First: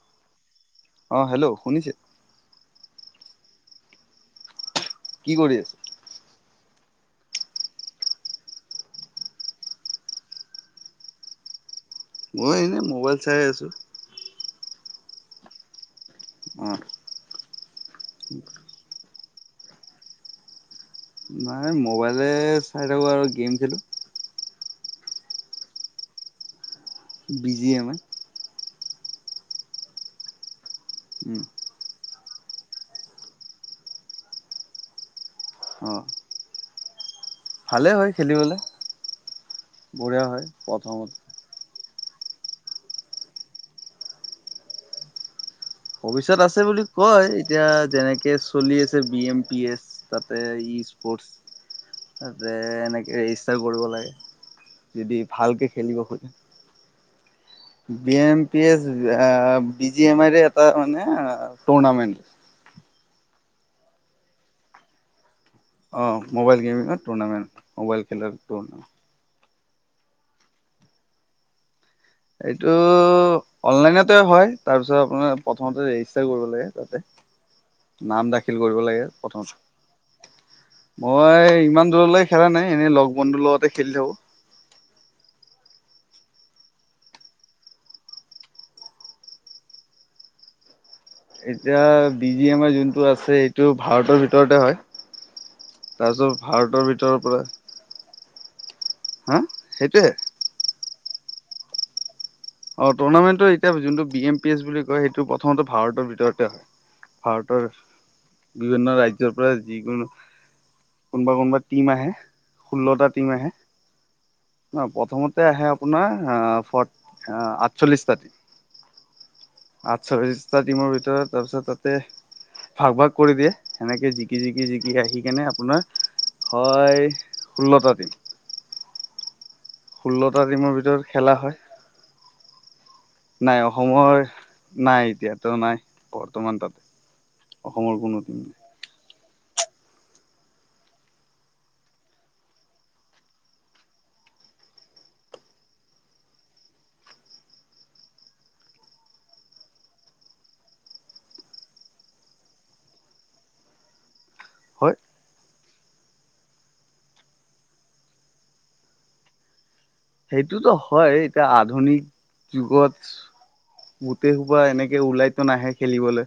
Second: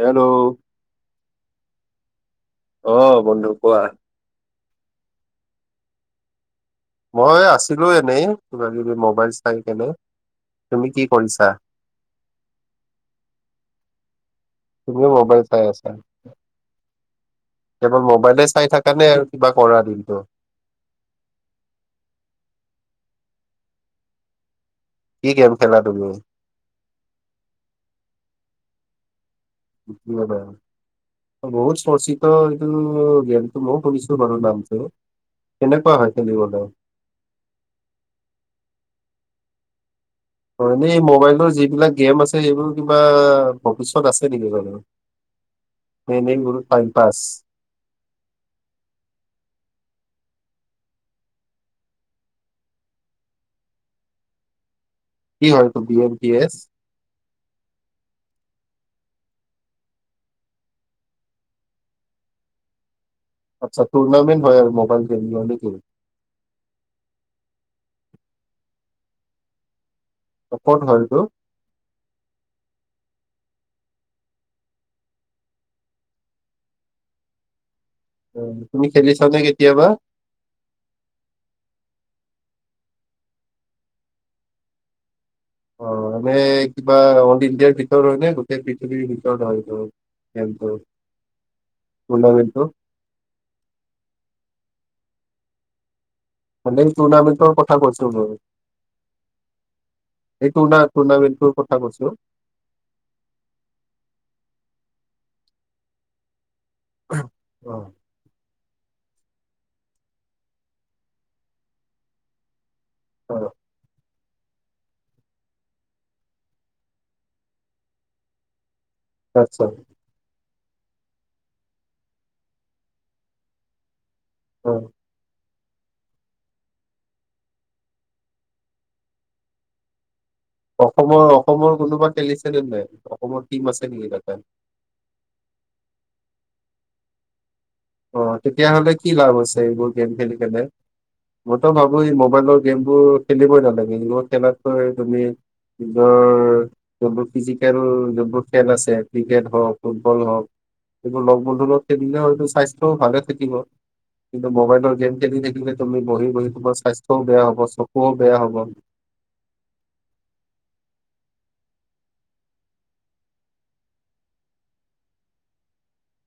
Hello অ hello শুনিছে? অহ বন্ধু কোৱা কি কৰি আছা? মই আছিলো এনেই কিবা কিবি মবাইল চাই কেনে। তুমি কি কৰিছা? মই এনেই মোবাইল চাই আছো তুমিও ম'বাইল চাই আছা? অহ কেৱল মোবাইলে চাই থাকানে আৰু কিবা কৰা দিনতো? নাই মোবাইলে চাই থাকো আৰু গেম খেলো। কি গেম খেলা তুমি? বি জি এম য়াই [unintelligible] উম বহুত চৰচি অ এইটো মও গেমটো মও সুনিছো বাৰু নামটো অ কেনেকুৱা হয় খেলিবলৈ? ভালে হয় খেলিবলৈ। হয় এনেই এই মোবাইলটোৰ যিবিলাক। গেম আছে এইবোৰ কিবা ভৱিষ্যত আছে নেকি মানে। ভৱিষ্যত আছে বুলি কয় এতিয়া যেনেকে চলি আছে বি এম পি এচ তাতে ই। স্পৰ্টছ তাতে এনেকে ৰেজিষ্টাৰ কৰিব লাগে। যদি কি ভালকে হয়তো বি খেলিব এম খোজে। P S. B M P S আ বিজি এমাৰে এটা মানে টুৰ্নামেণ্ট। আচ্ছা টুৰ্নামেণ্ট হয় মবাইল গেম। অ মোবাইল গেম টুৰ্নামেণ্ট। মোবাইল খেলাৰটো ন। ক'ত হয়টো। এইটো অনলাইনতে হয় তাৰ পাছত আপোনাৰ প্ৰথম ৰেজিষ্টাৰ কৰিব লাগে তাতে। নাম অ, দাখিল কৰিব তুমি লাগে খেলিছানে কেতিয়াবা? প্ৰথমতে মই ইমান দূৰলেই খেলা নাই এনেই লগ বন্ধুৰ লগতে খেলি থাকো। অ মানে কিবা অল ইণ্ডিয়াৰ ভিতৰত হয়নে গোটেই পৃথিৱীৰ ভিতৰত হয়টো খেলটো। এতিয়া বি এম আই যোনটো আছে এইটো ভাৰতৰ ভিতৰতে হয়। তাৰপিছত ভাৰতৰ মানে ভিতৰৰ পৰা টুৰ্নামেন্টৰ কথা কৈছো মই। হা সেইটোৱে। এই টুৰ্ণা টুৰ্ণামেণ্টটোৰ কথা কৈছো। অ টুৰ্ণামেণ্টটো এতিয়া যোনটো বি এম পি এছ বুলি কয় সেইটো প্ৰথমতে ভাৰতৰ ভিতৰতে হয়। ভাৰতৰ অ' বিভিন্ন ৰাজ্য। যৰ পৰা যিকোনো কোনবা কোনোবা টিম আহে। ষোল্লটা টিম অ, আহে। ন প্ৰথমতে আহে আপোনাৰ আহ ফ আঠচল্লিশটাত। আচ্ছা আচ্ছা। টিমৰ ভিতৰত তাৰপিছত তাতে ভাগ ভাগ কৰি দিয়ে সেনেকে জিকি। কি জিকি অ'। জিকি আহি কেনে আপ। আপোনাৰ হয় ষোল্লটা দিন। ষোল্ল। অসমৰ অসমৰ কোনোবা খেলিছেনে নাই। অসমৰ নাই টিম আছে নেকি অসমৰ তাতে? নাই এতিয়াতো নাই। বৰ্তমান তাত। অসমৰ কোনো অ' টিম তেতিয়াহ'লে নাই। কি লাভ হৈছে এইবোৰ গেম খেলি কেনে মইতো ভাবো এই মোবাইলৰ গেম বোৰ খেলিবই নালাগে এইবোৰ খেলাতকৈ তুমি নিজৰ যোনবোৰ ফিজিকেল যোনবোৰ খেল আছে ক্ৰিকেট হওক, ফুটবল হওঁক এইবোৰ লগ বন্ধুৰ লগত খেলিলে হয়তো চাই ভালে থাকিব। কিন্তু হয় মবাইলৰ গেম খেলি থাকিলে তুমি বহি বহি তোমাৰ স্বাস্থ্যও বেয়া হব চকুও বেয়া হৱ। সেইটোতো হয় এতিয়া আধুনিক যুগত গোটেই সোপা এনেকে ওলাইতো নাহে খেলিবলৈ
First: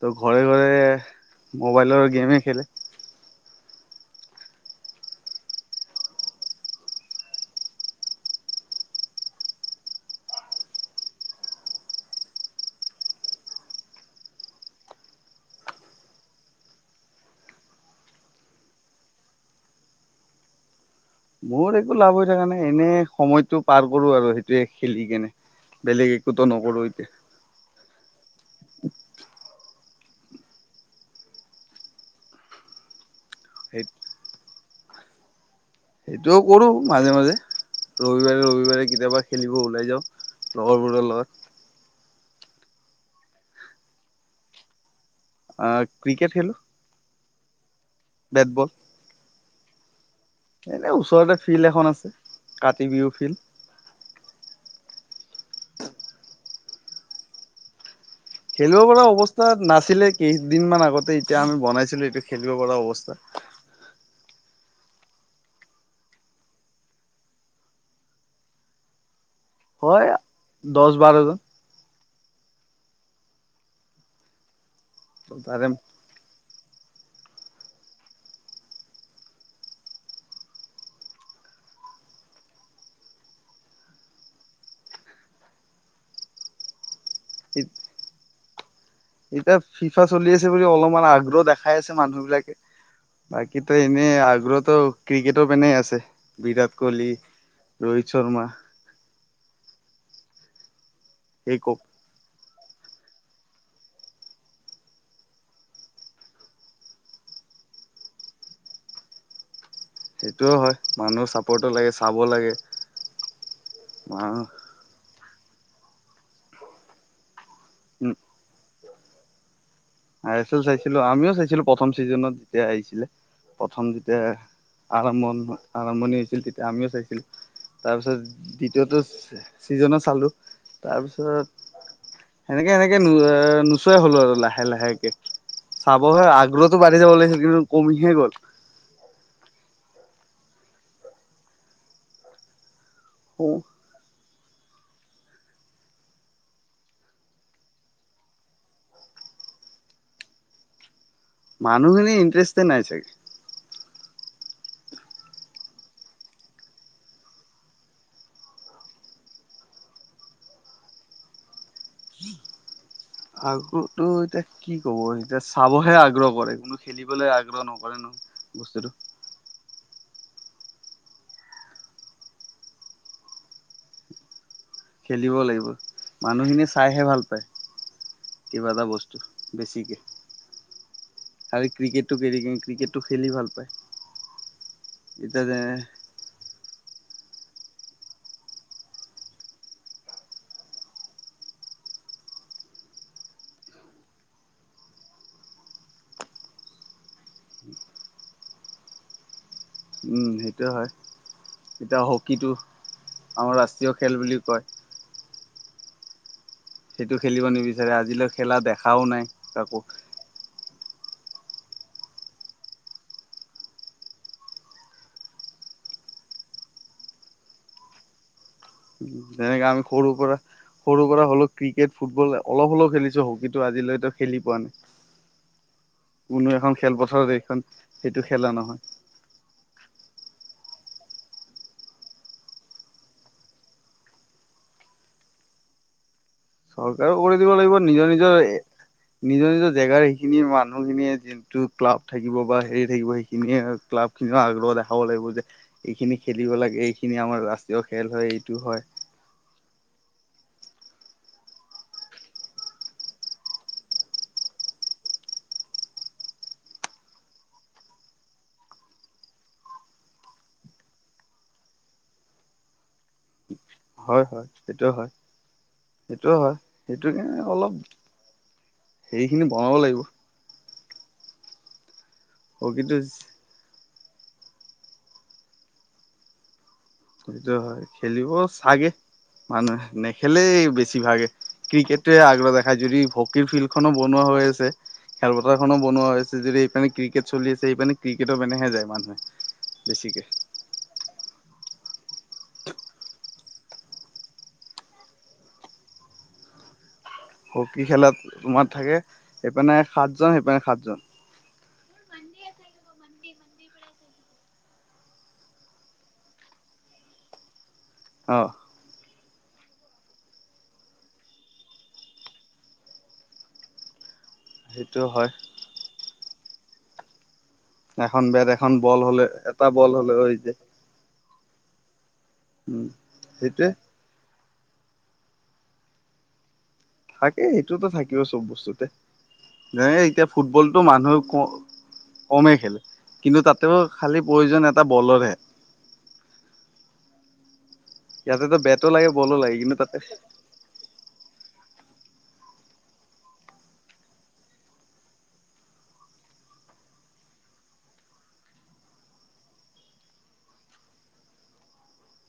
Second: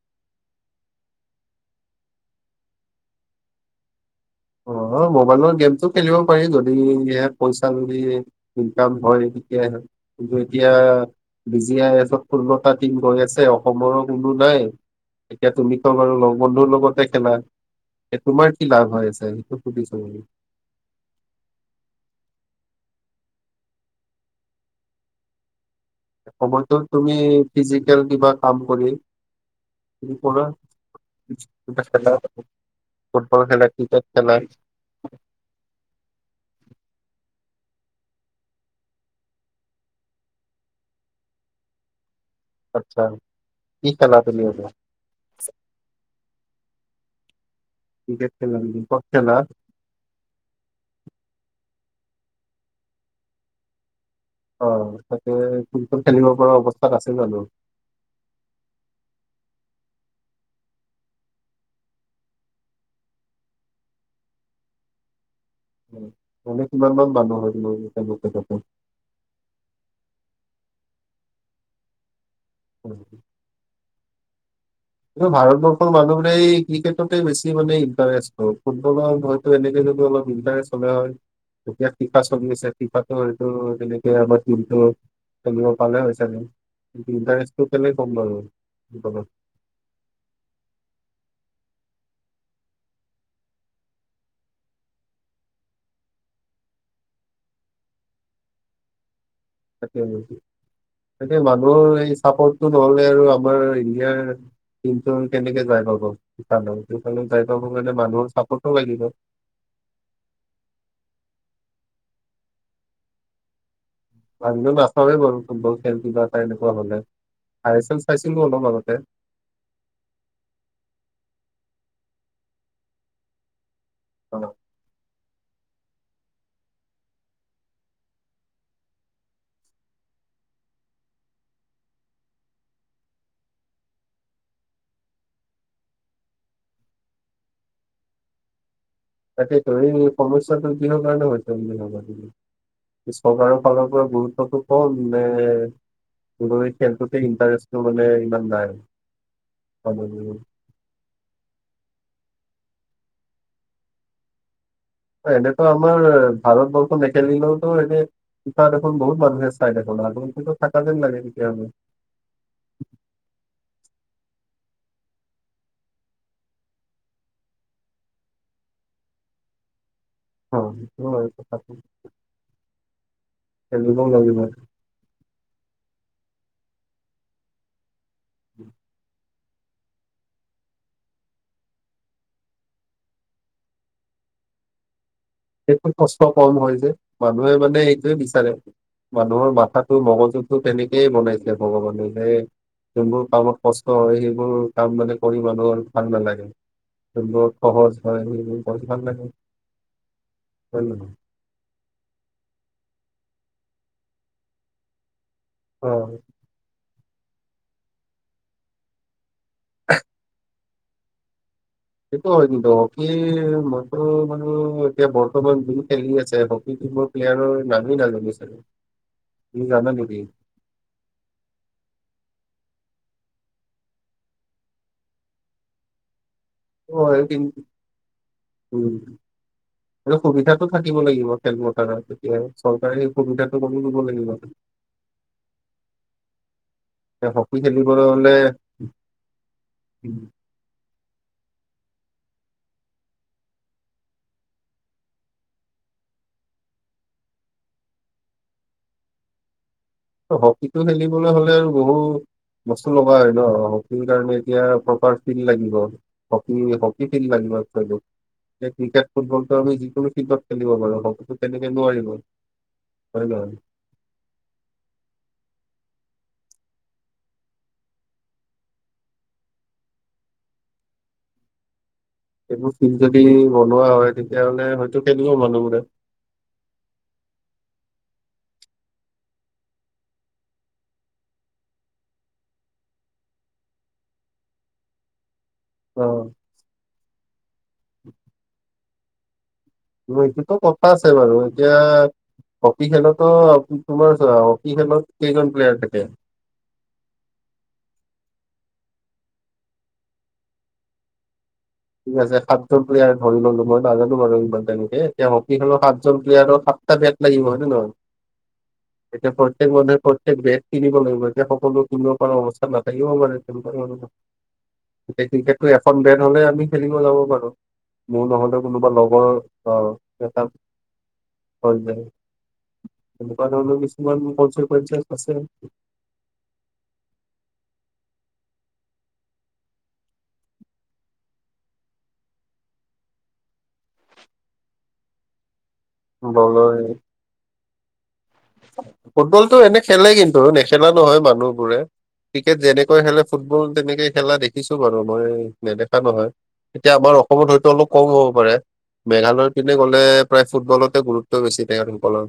ত ঘৰে ঘৰে মোবাইলৰ গেমে খেলে অ মোবাইলৰ গেমটো খেলিব পাৰি যদি ইনে পইচা যদি ইনকাম হয় তেতিয়াহে কিন্তু এতিয়া বি জি আই এফত ষোল্লটা টিম গৈ আছে অসমৰো কোনো নাই এতিয়া তুমি ত বাৰু লগ বন্ধুৰ লগতে খেলা এ তোমাৰ কি লাভ হৈ আছে সেইটো [unintelligible] মোৰ একো লাভ হৈ থকা নাই এনে সময়তটো পাৰ কৰো আৰু সেইটোৱে খেলি কেনে বেলেগ একোতো অবৰ্তত নকৰো তুমি এতিয়া ফিজিকেল কিবা কাম কৰি আজি পৰা কিবা খেলাৱ হক ফুটবল খেলাই ক্ৰিকেট খেলাই। সেইটোও কৰো মাজে মাজে ৰবিবাৰে ৰবিবাৰে কেতিয়াবা খেলিব ওলাই যাওঁ লগৰবোৰৰ লগত। আচ্ছা, কি খেলা তুমি এনে? আ ক্ৰিকেট খেলো। ক্ৰিকেট বেট খেলা বল নেকি। ক'ত খেলা? এনে ওচৰতে ফিল্ড এখন আছে কাতি বিহু ফিল্ড অ তাকে কোন কোন খেলিব পৰা অৱস্থাত আছে জানো খেলিব পৰা অৱস্থা নাছিলে কেইদিনমান আগতে এতিয়া আমি বনাইছিলো এইটো খেলিব পৰা অৱস্থা। মানে কিমান মান মানুহ হয় জোপে জাপে হয় দহ বাৰজন। উ। কিয় তাৰে ভাৰতবৰ্ষৰ মানুহবোৰে এই ক্ৰিকেটতে বেছি মানে ইণ্টাৰেষ্ট ফুটবলত হয়তো এনেকে যদি অলপ ইণ্টাৰেষ্ট হ'লে হয় তেতিয়া ফিফা চলি আছে ফিফাটো হয়তু তেনেকে আমাৰ টিমটো খেলিব পালে হয় চাগে। ইণ্টাৰেষ্টটো কেলে কম বাৰু। অ অ। এতিয়া ফিফা চলি আছে বুলি অলপমান আগ্ৰহ দেখাই আছে মানুহ বিলাকে বাকীতো এনে আগ্ৰহতো ক্ৰিকেটৰ পিনেই আছে বিৰাট কোহলি, ৰোহিত শৰ্মা থাকে নেকি? তাতে এই ক মানুহৰ এই চাপৰ্ট নহলে আৰু আমাৰ ইণ্ডিয়াৰ টিমটো কেনেকে যাই পাব ফিফালে ফিফালে যাই পাব কাৰনে মানুহৰ চাপৰ্টো লাগিব। সেইটোও হয় মানুহৰ চাপৰ্টো লাগে চাব লাগে। উম, আজিও নাচাওৱে বাৰো। ফুটবল খেল কিবা এটা এনেকুৱা হলে এই এছ এল চাইছিলো অলপ আগতে। আই এছ এল চাইছিলো আমিও চাইছিলো প্ৰথম চিজনত যেতিয়া আহিছিলে। প্ৰথম যেতিয়া অ, আৰম্ভন হ আৰম্ভণি হৈছিল তেতিয়া আমিও চাইছিলো তাৰপিছত দ্বিতীয়টো চিজনো চালো তাৰপিছত এনেকে এনেকে নোচোৱায়ে হলো আৰু লাহ লাহে লাহেকে চাবলৈ আগ্ৰহতো বাঢ়ি যাব লাগিছিল কিন্তু কমিহে গ'ল সেই এই সমস্যাটো কিহৰ কাৰণে হৈছে বুলি ভবা তুমি চৰকাৰৰ ফালৰ পৰা গুৰুত্বটো মে এই খেলটোতে ইণ্টাৰেষ্টটো মানে ইমান নাই মানুহখিনি ইণ্টাৰেষ্টে নাই চাগে এনেতো আমাৰ ভাৰতবৰ্ষ নেখেলিলেওতো এনে পফা দেখখন বহুত মানুহে চাই দেখ আগো থকা যেন লাগে তেতিয়াহলে আগ্ৰত এতিয়া কি ক'ব এতিয়া চাবহে আগ্ৰহ কৰে কোনো খেলিবলৈ আগ্ৰহ নকৰে ন বস্তুটো অ সেই ল লাগি ম কিবা এটা বস্তু বেছিকৈ আৰুাল ক্ৰিকেটোটো কে ক্ৰিকেটোটো খেলি ভাল পায় এতিয়া যে সেইটো কষ্ট কম হয় যে মানুহে মানে এইটোৱে বিচাৰে মানুহৰ মাথাটো মগজুতটো তেনেকেই বনাইছে ভগৱানে সে যোনবোৰ কামত কষ্ট হয় সেইবোৰ কাম মানে কৰি মানুহৰ ভাল নালাগে যোনবোৰ সহজ হয় সেইবোৰ কৰি ভাল লাগে সেইটোয়ে হয় নে নহয় এতিয়া হকীটো আমাৰ ৰাষ্ট্ৰীয় খেল বুলি কয় অ সেইটো খেলিব নিবিচাৰে আজিলৈ খেলা দেখাও নাই তাকো সেইটো হয় কিন্তু হকী মইতো মান এতিয়া বৰ্তমান যোৰ খেলি আছে হকীো মোৰ প্লেয়াৰৰ নামেই নাজানচাৰো যেনেকে আমি সৰু পৰা সৰু পৰা হ'লেও ক্ৰিকেট ফুটবল অলপ হলেও খেলিছো হকীতটো আজিলৈতো খেলি পোৱা নাই কোনো এখন অ খেলপথাৰত কিন্তু এইখন সেইটো খেলা উম, নহয় সুবিধাটো থাকিব লাগিব তেেল মটাৰত তেতিয়া চৰকাৰে সেই সুবিধাটো কৰিম দিব লাগিব চৰকাৰো কৰি দিব হকী লাগিব খেলিবলৈ নিজৰ হ'লে নিজৰ এ নিজৰ নিজৰ জেগাৰ সেইখিনি মানুহখিনিয় যোনটো ক্লাব থাকিব বা হেৰি থাকিব সেইখিনিয়ে ক্লাব খিনিও আগ্ৰহ দেখাব লাগিব যে এইখিনি খেলিব লাগে এইখিনি আমাৰ ৰাষ্ট্ৰীয় খেল হয় এইটো হয় হকীটো খেলিবলৈ হলে আৰু বহু বস্তু লগা হয় ন হকীৰ কাৰণে এতিয়া প্ৰপাৰ ফিল্ড লাগিব হী হকী ফিল্ড লাগিব খ ক্ৰিকেট ফুটবলটো আমি যিকোনো ফিল্ডত খেলিব পাৰো হকীটো তেনেকে নোৱাৰিব হয়ে নহয় হয় হয় সেইটোে হয় সেইটোে হয় সেইটোোক অলপ হেৰিখিনি বনাব লাগিব এইবোৰ ফিল্ম হকীটো যদি বনোৱা হয় তেতিয়া মানে হয়তো খেলিব মানুহবোৰে সেইটো হয় খেলিব চাগে মানুহে নেখেলেই বেছি ভাগে ক্ৰিকেটে আগ্ৰহ দেখা যদি হকীৰ ফিল্ডখননো বনোৱা হৈ আছে খেল ো অ বনোৱা হৈছে যদি এইে একেচল্িছ সেইানি ক্ৰিকেৰ মেহে যায় মানুে মকিতো কথা আছে বাৰু এতিয়া হকী খেলতো তোমাৰ হকী খেলত কেইজন প্লেয়াৰ থাকে হকী খেলাত তোমাৰ থাকে সেইপিনে সাতজন সেইপিনে সাতজন ঠিক আছে সাতজন প্লেয়াৰ ধৰি ললো মই নাজানো বাৰু একবাৰ তেনেকে এতিয়া হকী খেলৰ সাতজন প্লেয়াৰৰ সাতটা বেট লাগিব হয় নে নহয় অঁ এতিয়া প্ৰত্যেক মানুহে প্ৰত্যেক বেড কিনিব লাগিব এতিয়া সকলো ক পৰা অৱস্থা নথাকিব মানে সেইটো হয় তেনেকুৱা খিনু এখন বেন হলে আমি খেলিব যাব পাৰো এখন মোৰ বেট নহলে এখন কোনোবা বল হলে লগৰ এটা বল হলে যে হয় যায় দোকান সেইটোৱে কিছুমান প প [unintelligible] আছে থাকে সেইটোতো থাকিব চব বস্তুতে যে এতিয়া ফুটবলতটো মানুহে ক কমেই খেলে কিন্তু তাতেও খালি প্ৰয়োজন এটা বলৰহে। বলাৰ। ইয়াতেতো বেটো লাগে বলো লাগে ফুটবলতটো কিন্তু এনে তাতে খেলেই কিন্তু নেখেলা নহয় মানুহ বোৰে ক্ৰিকেট যেনেকৈ খেলে ফুটবল তেনেকে খেলা দেখিছো বাৰু মই নেদেখা নহয় এতিয়া আমাৰ অসমত হয়তো অলপ কম হ'ব পাৰে মেঘালয়ৰ পিনে গলে প্ৰায় ফুটবলতে গুৰুত্ব বেছি তেখেতসকলৰ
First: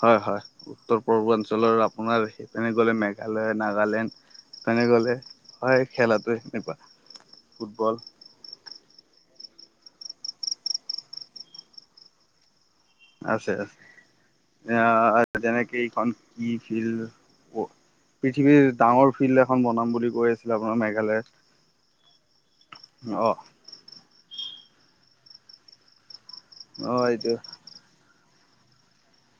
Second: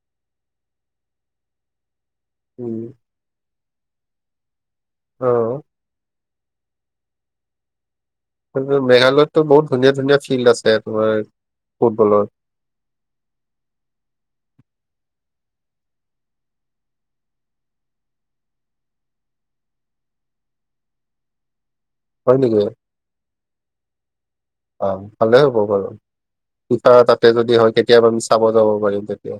হয় হয় উত্তৰ পূৰ্বাঞ্চলৰ তোমাৰ সেইপিনে উম, গলে মেঘালয় নাগালেণ্ড তেনে গলে অ'। হয় খেলাটোৱে। এনেুকুৱা ফুটবল। মেঘালয়ততো বহুত ধুনীয়া- ধুনীয়া ফিল্ড আছে তোমাৰ ফুটবলৰ। আছে আছে এতিয়া যেনেকে এইখন কি ফিল্ড পৃথিৱীৰ ডাঙৰ ফিল্ড এখন বনাম বুলি কৈ আছিলে আপোনাৰ মেঘালয়ত হয় নেকি? অ অ ভালে হ'ব বাৰু। টো তা অ তাতে এইটো যদি হয় কেতিয়াবা মি চাব যাব পাৰিম তেতিয়া।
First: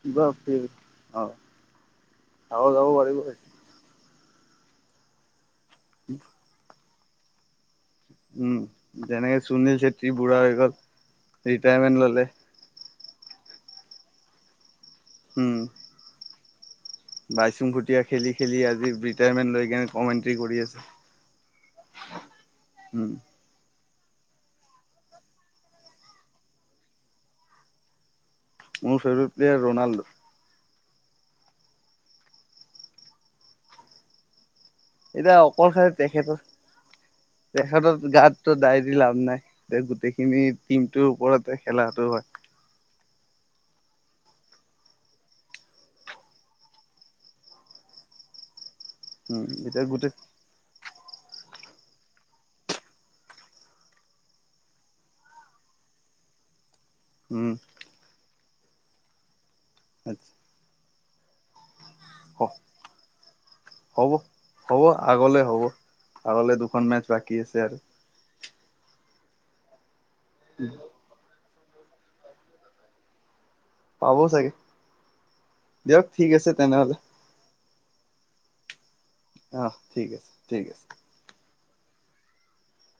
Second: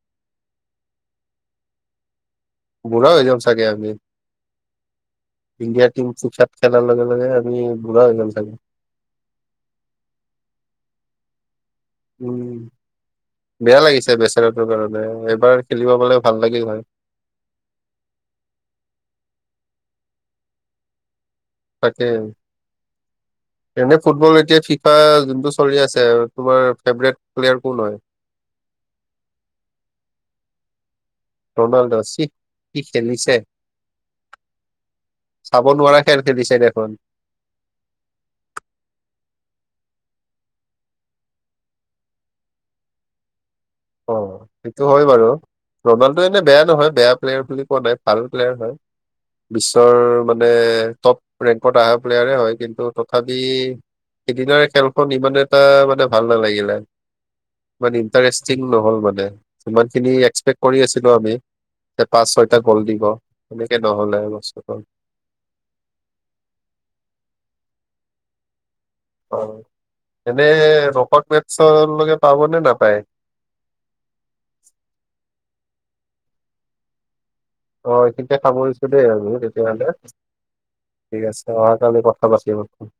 কিবা ফিল্ড অ চাব যাব বুঢ়া পাৰিব হৈ যাম চাগে আমি ইণ্ডিয়াৰ টিমত চোচাত খেল। যোৱাৰ লগে লগে আমি। বুঢ়া হৈ যাম চাগে। উম যেনেকে সুনীল চেত্ৰী বুঢ়া হৈ গ'ল। ৰিটায়াৰমেণ্ট ললেে। উম। বেয়া লাগিছে বেছেৰাটোৰ কাৰণে মই উম এবাৰ খেলিব পালে ভাল লাগিল। হয়। বাইচুং খুটীয়া খেলি খেলি আজি ৰিটায়াৰমেণ্ট লৈ কিনে কমেণ্ট্ৰি কৰি আছে। তাকে। উম এনে ফুটবল এতিয়া ফিফা যোনটো চলি আছে তোমাৰ ফেভৰেট প্লেয়াৰ কোন হয়। মোৰ ফেভৰেট প্লেয়াৰ ৰনাল্ডো। ৰনাল্ডো চি কি খেলিছে। এতিয়া চাব অকলশাৰে নোৱাৰা খেল তেখেতৰ খেলিছে দেখোন তেখেতৰ গাতো দাই দি লাভ নাই। গোটেইখিনি টিমটোৰ ওপৰতে খেলাটো হয়। অ সেইটো হয় বাৰু ৰনাল্ডো এনে বেয়া নহয় বেয়া প্লেয়াৰ বুলি কোৱা নাই ভাল প্লেয়াৰ হয়। উম এতিয়া বিশ্বৰ গোটেই মানে। টপ ৰেংকত অহা প্লেয়াৰে হয় কিন্তু তথাপি সিদিনাৰে খেলখন ইমান এটা মানে ভাল নালাগিলে। মানে ইণ্টাৰেষ্ট ঠিক নহল মানে সিমান খিনি উম এক্সপেক্ট কৰি আছিলো আমি যে পাঁচ হ ছয়টা গ'ল দিব। এনেকে হ'ব নহ'লে বস্তুটো হ'ব আগলে হ'ব আগলে দুখন মেচ বাকী আছে আৰু। অ', এনে [unintelligible] ওচৰ লকে পাব নে নাপায়? পাব চাগে দিয়ক ঠিক আছে তেনেহলে। অ এইখিনিতে সামৰিছোঁ। [unintelligible] আৰু অ তেতিয়াহলে ঠিক আছে আছে ঠিক আছে। অহাকালি কথা পাতিম।